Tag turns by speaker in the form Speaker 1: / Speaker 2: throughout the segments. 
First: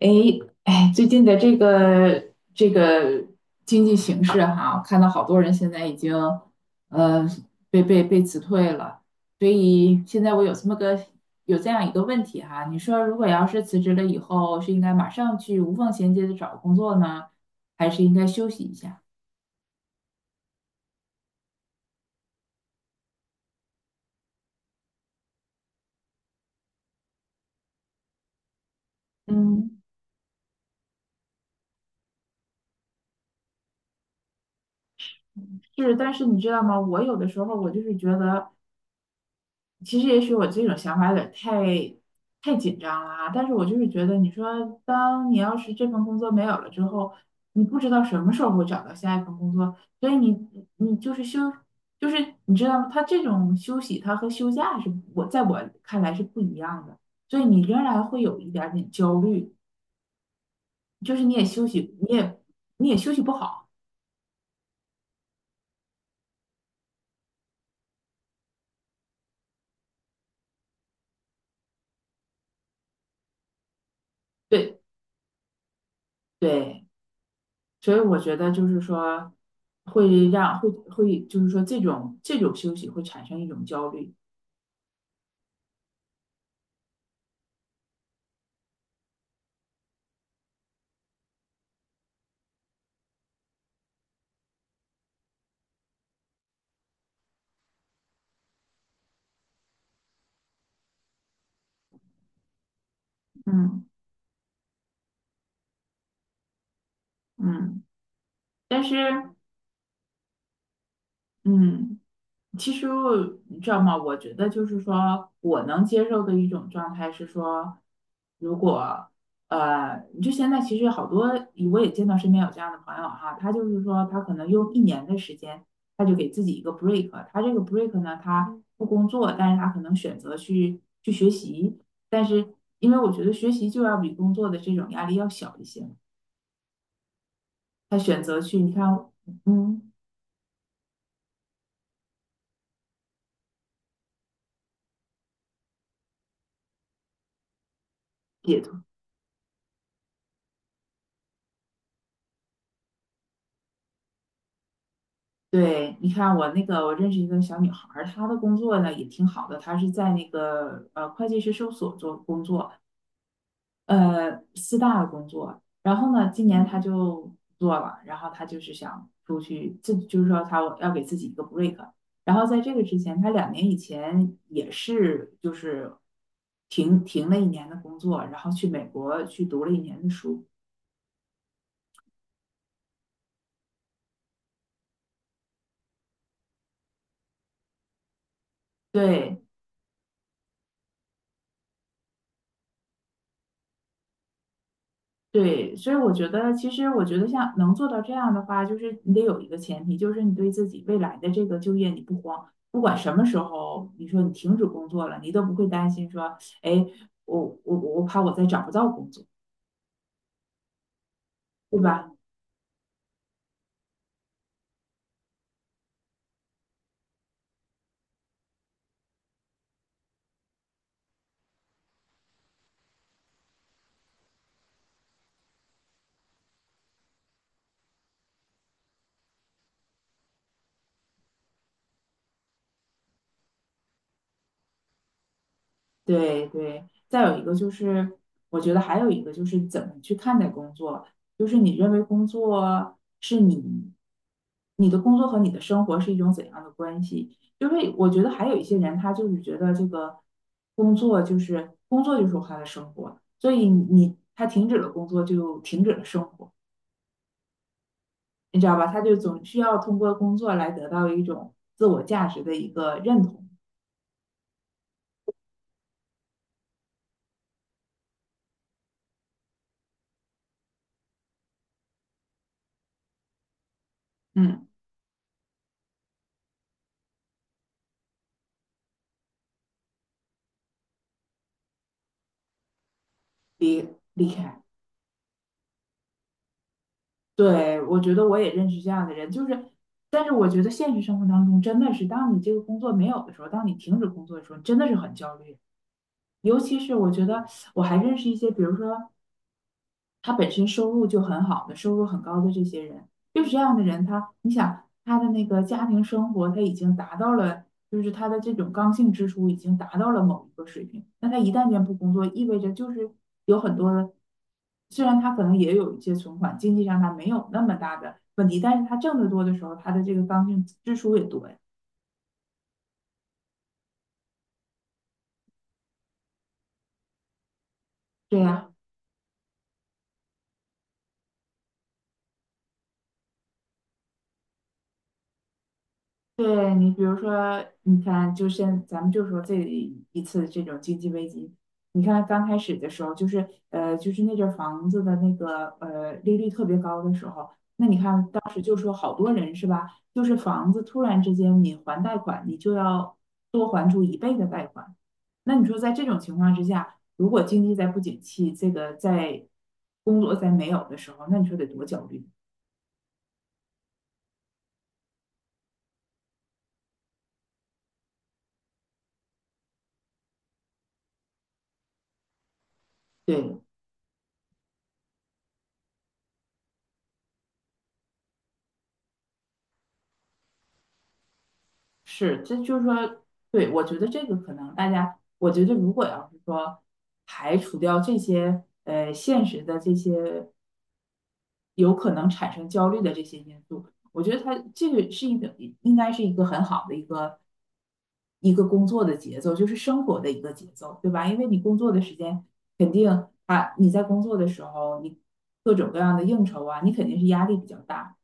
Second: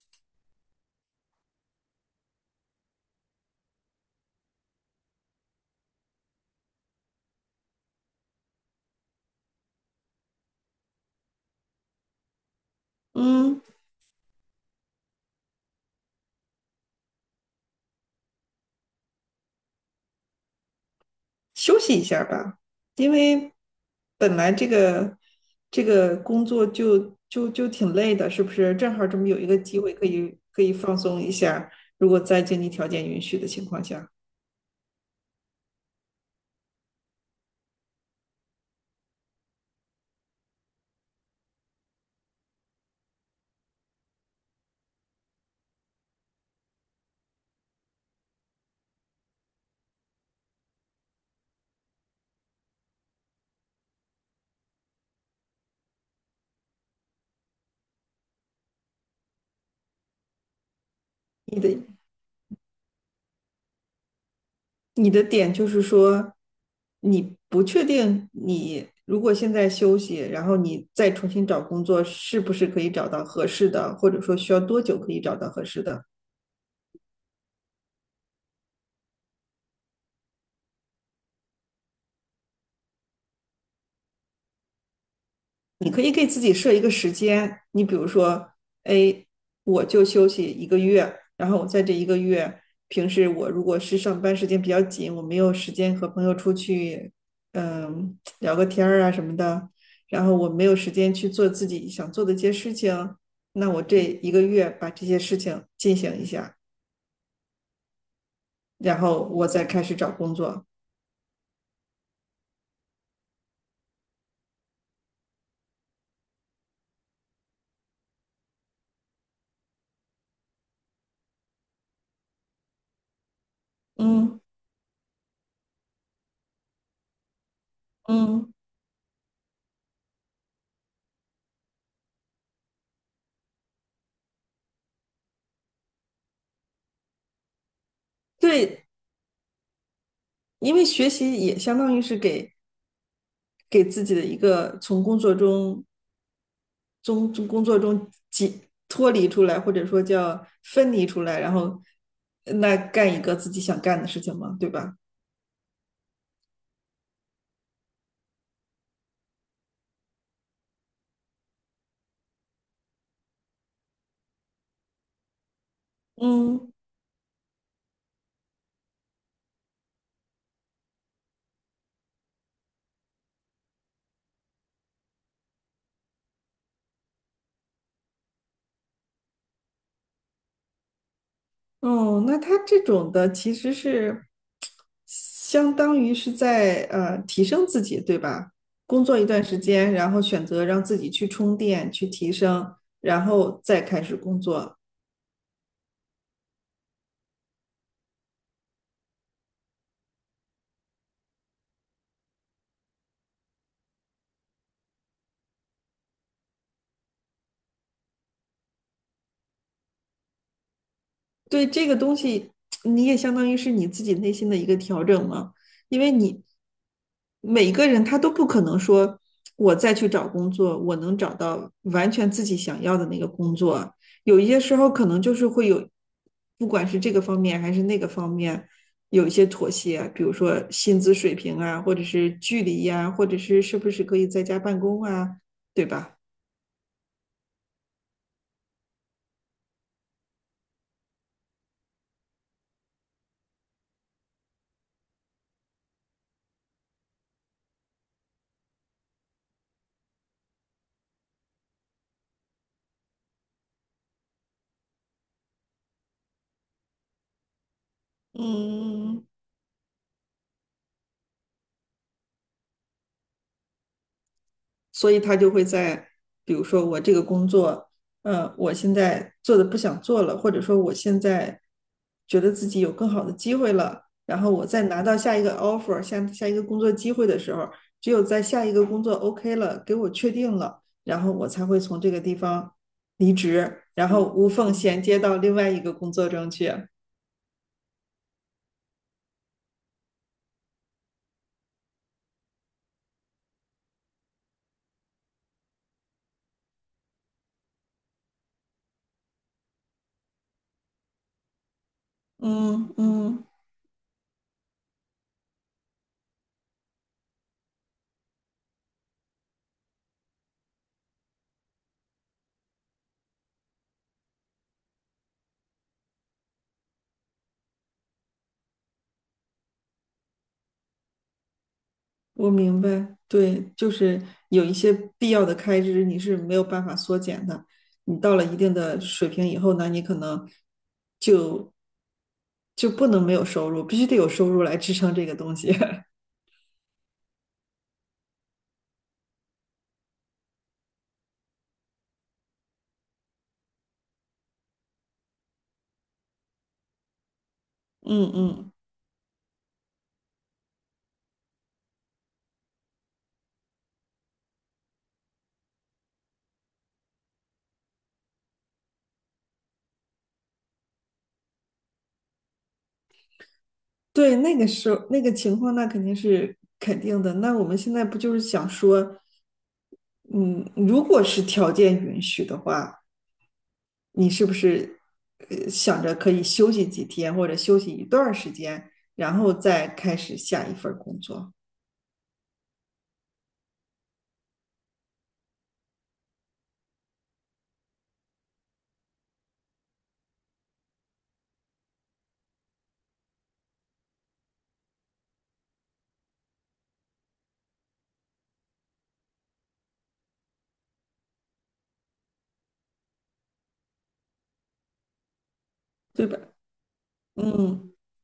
Speaker 1: 诶，哎，最近的这个经济形势哈，我看到好多人现在已经呃被辞退了，所以现在我有这样一个问题哈，你说如果要
Speaker 2: 嗯，
Speaker 1: 是辞职了以后，是应该马上去无缝衔接的找工作呢，还是应该休息一下？
Speaker 2: 休息一下吧。因为本来这个工作就挺累的，是不是？正好这么有一个机
Speaker 1: 嗯，
Speaker 2: 会可以放松一下，如果在经济条件允许的情况下。
Speaker 1: 是，但是你知道吗？我有的时候我就是觉得。其实也许我这种想法有点太紧张了啊，但是我就是觉得，你说当你要是这份工作没有了之后，你不知道什么时候会找到下一份工作，所以你你就是休，就是你知道吗？他这种休息，他和休假在我看来是不一样的，所以你仍然会有一点点焦虑，就是你也
Speaker 2: 你
Speaker 1: 休
Speaker 2: 的
Speaker 1: 息，你也休息不好，
Speaker 2: 你的点就是说，你不确定你如果现在休息，然后你再重新找工作，是不是可以找到合适的，或者说需要
Speaker 1: 对
Speaker 2: 多久可以找到合适的？
Speaker 1: 对。所以我觉得就是说，会让会会就是说这种休息会产生一种焦虑。
Speaker 2: 你可以给自己设一个时间，你比如说，哎，我就休息一个月，然后我在这一个月，平时我如果是上班时间比较紧，我没有时间和朋友出去，聊个天儿啊什么的，然后我没有时间去做自己想做的一些事情，那我
Speaker 1: 嗯
Speaker 2: 这一个月把这些事情进行一下，
Speaker 1: 嗯但是
Speaker 2: 然后我再开始找工作。
Speaker 1: 嗯。其实你知道吗？我觉得就是说我能接受的一种状态是说，如果就现在其实好多我也见到身边有这样的朋友哈，他就是说他可
Speaker 2: 嗯。
Speaker 1: 能用一年的时间，他就给自己一个 break，他这个 break 呢，他
Speaker 2: 嗯，
Speaker 1: 嗯不工作，但是他可能选择去学习，但是因为我觉得学习就要比工作的这种压力要小一些，他选择去，你看，
Speaker 2: 对，
Speaker 1: 嗯。
Speaker 2: 因为学习也相当于是给自己的一个从工作中从工作中解
Speaker 1: 解脱。
Speaker 2: 脱离出来，或者说叫分离出来，然后那干一个自己想干的事情嘛，对吧？
Speaker 1: 对，你看我认识一个小女孩儿，她的工作呢也挺好的，她是在那个会计师事务所做工作，四大的工作。然后呢，今年
Speaker 2: 嗯。
Speaker 1: 她就不做了，然后她就是想出去，这就是说她要给自己一个 break。然后在这个之前，她2年以前也是就是停了一年的工作，然后去美国去读了一年的书。
Speaker 2: 哦，那他这种的其实是相当于是在提升自己，对吧？工作一
Speaker 1: 对。
Speaker 2: 段时间，然后选择让自己去充电、去提升，然后再开始工作。
Speaker 1: 对，所以我觉得，其实我觉得像能做到这样的话，就是你得有一个前提，就是你对自己未来的这个就业你不慌，不管什么时候，你说你停止工作了，你都不会担心说，哎，我怕我再找不到工作，
Speaker 2: 对
Speaker 1: 对
Speaker 2: 这个
Speaker 1: 吧？
Speaker 2: 东西，你也相当于是你自己内心的一个调整嘛。因为你每个人他都不可能说，我再去找工作，我能找到完全自己想要的那个工作。有一些时候可能就是会有，不管是这个方面还是那个方面，有一些妥协，比如说薪资水平啊，或者是距离呀、或者是是不是可以在家办公啊，对吧？
Speaker 1: 对对，再有一个就是，我觉得还有一个就是怎么去看待工作，就是你认为工作是你，你的工作和你的生活是一种怎样的关系？就是我觉得还有一些人，他就是觉得这个工作就是工作就是他的生活，所以他停止了工作就停止了生活，你知道吧？他就
Speaker 2: 嗯。
Speaker 1: 总需要通过工作来得到一种自我价值的一个认同，
Speaker 2: 所以他就会在，比如说我这个工作，我现在做的不想做了，或者说我现在觉得自己有更好的机会了，然后
Speaker 1: 嗯，
Speaker 2: 我再拿到下一个 offer，下一个工作机会的时候，只有在下一个工作 OK 了，给我确定了，然后我才会从这个地方离职，
Speaker 1: 离
Speaker 2: 然后
Speaker 1: 离
Speaker 2: 无
Speaker 1: 开。
Speaker 2: 缝衔接到另外一个工作中去。
Speaker 1: 对，我觉得我也认识这样的人，就是，但是我觉得现实生活当中真的是，当你这个工作没有的时候，当你停止工作的时候，真的是很焦虑。尤其是我觉得我还认识一些，比如说他本身收入就很好的，收入很高的这些
Speaker 2: 嗯
Speaker 1: 人，就
Speaker 2: 嗯。
Speaker 1: 是这样的人，他的那个家庭生活，他已经达到了，就是他的这种刚性支出已经达到了某一个水平。那他一旦间不工作，意味着就是有很多的，虽然他可能也有一些存款，经济上他没有那么大的问题，但是他挣得多的时候，他的这个刚性支出也多呀。
Speaker 2: 我明白，对，就是有一些必要的开支你是没有办法缩减的。你到
Speaker 1: 对
Speaker 2: 了一
Speaker 1: 呀，
Speaker 2: 定的水平以后呢，你可能就就不能没有收入，必须得有收入来支撑这个东西。
Speaker 1: 对你，比如说，你看，咱们就说这一次这种经济危机，你看刚开始的时候，就是那阵儿房子的那个利率特别高的时候，那你看
Speaker 2: 嗯
Speaker 1: 当时
Speaker 2: 嗯，
Speaker 1: 就说好多人是吧，就是房子突然之间你还贷款，你就要多还出一倍的贷款，那你说在这种情况之下，如果经济再不景气，这个在工作再没有的时候，那你说得多焦虑？
Speaker 2: 对，那个时候那个情况，那肯定是肯定的。那我们现在不就是想说，嗯，如果是条件允许的话，
Speaker 1: 对，
Speaker 2: 你是不是想着可以休息几天或者休息一段时间，然后再开始下一份工作，
Speaker 1: 是，这就是说，对，我觉得这个可能大家，我觉得如果要是说排除掉这些现实的这些有可能产生焦虑的这些因素，我觉得它这个是一个应该是一个很好的一个工作的节奏，就是生活的一个节奏，对吧？因为你工作的时间肯定啊，你在工作的时候，你各种各样的
Speaker 2: 对吧？
Speaker 1: 应酬啊，你肯定是压力比较
Speaker 2: 嗯，
Speaker 1: 大。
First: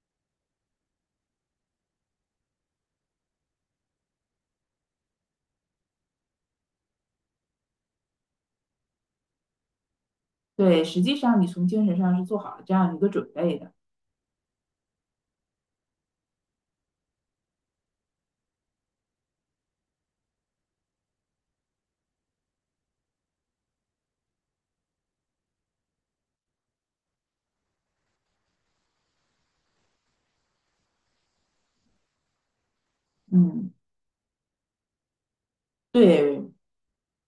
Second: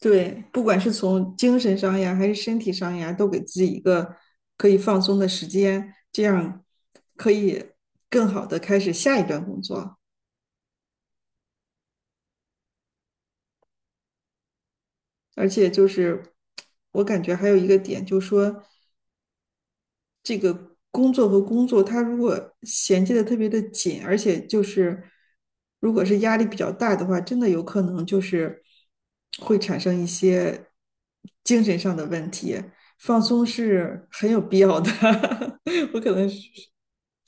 Speaker 2: 对，不管是从精神上呀，还是身体上呀，都给自己一个可以放松的时间，这样可以更好的开始下一段工作。
Speaker 1: 对，实际上你从精神上是做好了这样一个准备的。
Speaker 2: 而且就是我感觉还有一个点，就是说这个工作和工作，它如果衔接的特别的紧，而且就是如果是压力比较大的话，真的有可能就是会产生一些精神上的问题。放松
Speaker 1: 嗯，
Speaker 2: 是很有必要的。 我可能是，
Speaker 1: 对，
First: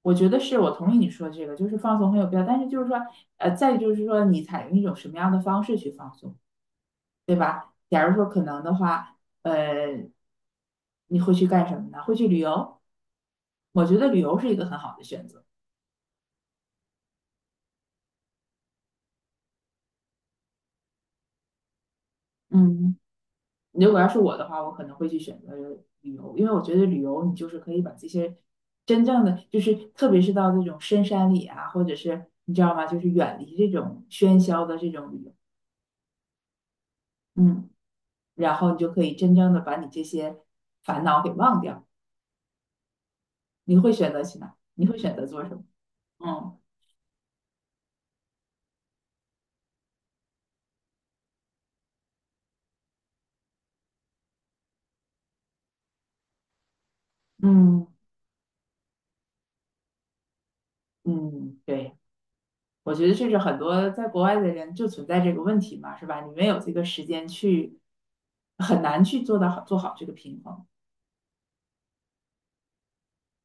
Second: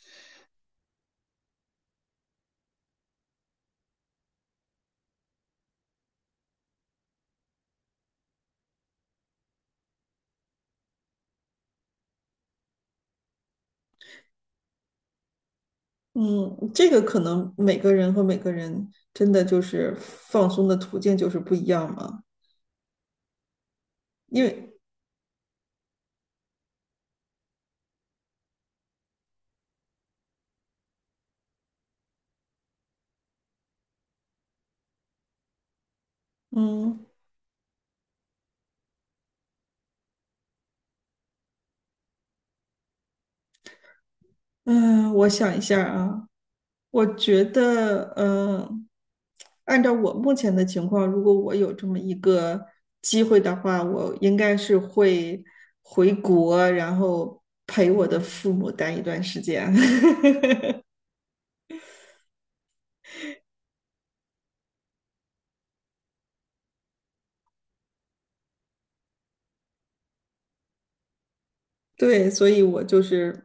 Speaker 1: 我觉得是我同意你说这个，就是放松很有必要，但是就是说，再就是说，你采用一种什么样的方式去放松？假如说可能的话，呃，你会去干什么呢？会去旅游？我觉得旅游是一个很好的选择。
Speaker 2: 嗯，这个可能每个人和每个人真的就是放松的途径就是不一样嘛。
Speaker 1: 嗯，如果要是我
Speaker 2: 因
Speaker 1: 的话，
Speaker 2: 为，
Speaker 1: 我可能会去选择旅游，因为我觉得旅游你就是可以把这些真正的，就是特别是到这种深山里啊，或者是你知道吗，就是远离这种喧嚣的这种旅游，
Speaker 2: 嗯。
Speaker 1: 嗯，然后你就可以真正的把你这些烦恼给忘掉。你会选择去哪？你会
Speaker 2: 嗯，
Speaker 1: 选择
Speaker 2: 我
Speaker 1: 做什
Speaker 2: 想一
Speaker 1: 么？
Speaker 2: 下啊。
Speaker 1: 嗯
Speaker 2: 我觉得，嗯，按照我目前的情况，如果我有这么一个机会的话，我应该是会回国，然后
Speaker 1: 嗯
Speaker 2: 陪我的父母待一段时间。
Speaker 1: 嗯，对，我觉得这是很多在国外的人就存在这个问题嘛，是吧？你没有这个时间去，很难去做好这个平衡。
Speaker 2: 对，所以我就是，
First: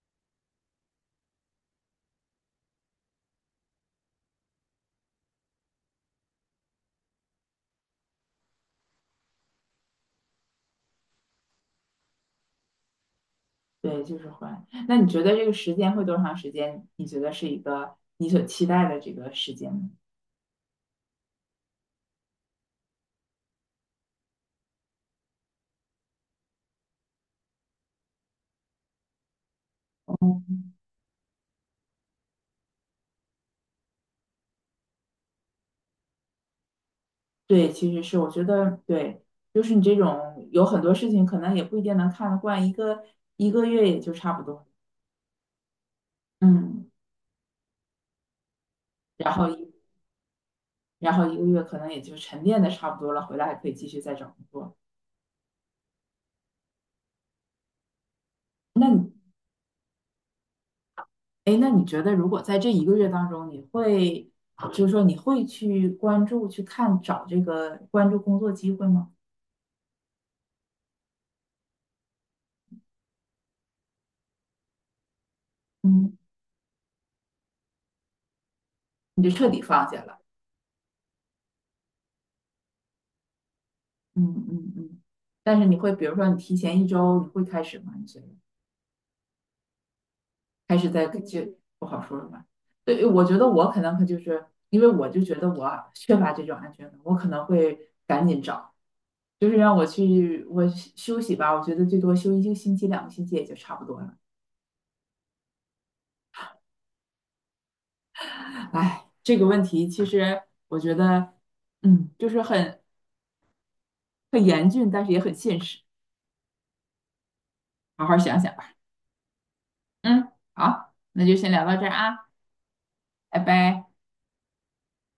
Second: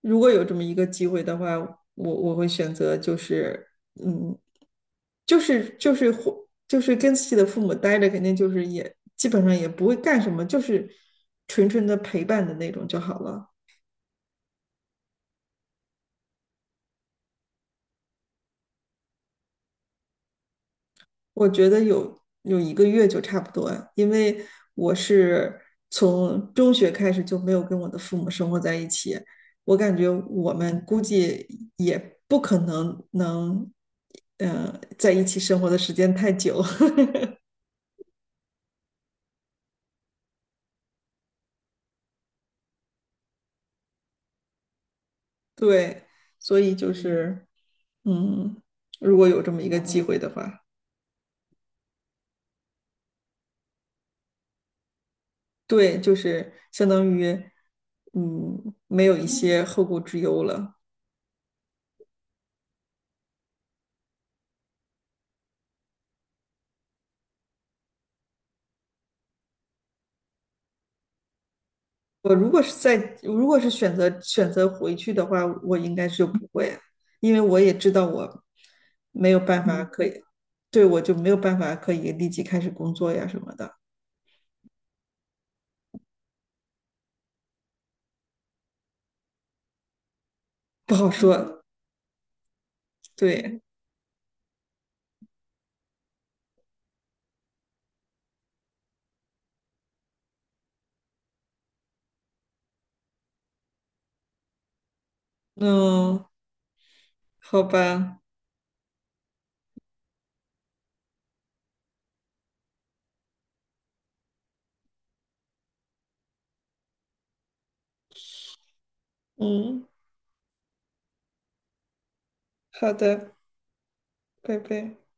Speaker 2: 如果有这么一个机会的话，我会选择就是，嗯，就是或就是跟自己的父母待着，肯定就是也基本上也不会干什么，就是纯纯的陪伴的那种就好了。
Speaker 1: 对，就是会。那你觉得这个时间会多长时间？你觉得是一个你所期待的这个时间吗？
Speaker 2: 我觉得有一个月就差不多，因为我是从中学开始就没有跟我的父母生活在一起，我感觉我们估计也不可能能，嗯，在一起生活的时间太久。
Speaker 1: 对，其实是我觉得对，就是你这种有很多事情可能也不一定能看得惯，一个月也就差不多。
Speaker 2: 对，所以
Speaker 1: 嗯，
Speaker 2: 就是，嗯，如果
Speaker 1: 然
Speaker 2: 有这
Speaker 1: 后。
Speaker 2: 么一个机会的话，
Speaker 1: 然后一个月可能也就沉淀的差不多了，回来还可以继续再找工作。
Speaker 2: 对，就是相当于，嗯，
Speaker 1: 那
Speaker 2: 没
Speaker 1: 你，
Speaker 2: 有一些后顾之忧了。
Speaker 1: 哎，那你觉得如果在这一个月当中，就是说你会去关注、去看、找这个关注工作机会吗？
Speaker 2: 我如果是在，如果是选择回去的话，我应该
Speaker 1: 嗯，
Speaker 2: 是不会，因为我也知道我
Speaker 1: 你就
Speaker 2: 没有
Speaker 1: 彻底
Speaker 2: 办法
Speaker 1: 放下
Speaker 2: 可
Speaker 1: 了。
Speaker 2: 以，对，我就没有办法可以立即开始工作呀什么的，
Speaker 1: 嗯嗯嗯。但是你会，比如说你提前一周，你会开始吗？你觉得？还是
Speaker 2: 不好说。
Speaker 1: 不好说了吧？对，我觉得
Speaker 2: 对。
Speaker 1: 我可能就是因为我就觉得我缺乏这种安全感，我可能会赶紧找，就是让我去休息吧，我觉得最多休一个星期、2个星期也就差不多了。
Speaker 2: 嗯，好吧。
Speaker 1: 哎，这个问题其实我觉得，就是很严峻，但是也很现实，好好想想吧。
Speaker 2: 嗯，
Speaker 1: 嗯，好，那就先聊到这儿啊，
Speaker 2: 好的，
Speaker 1: 拜拜。
Speaker 2: 拜拜。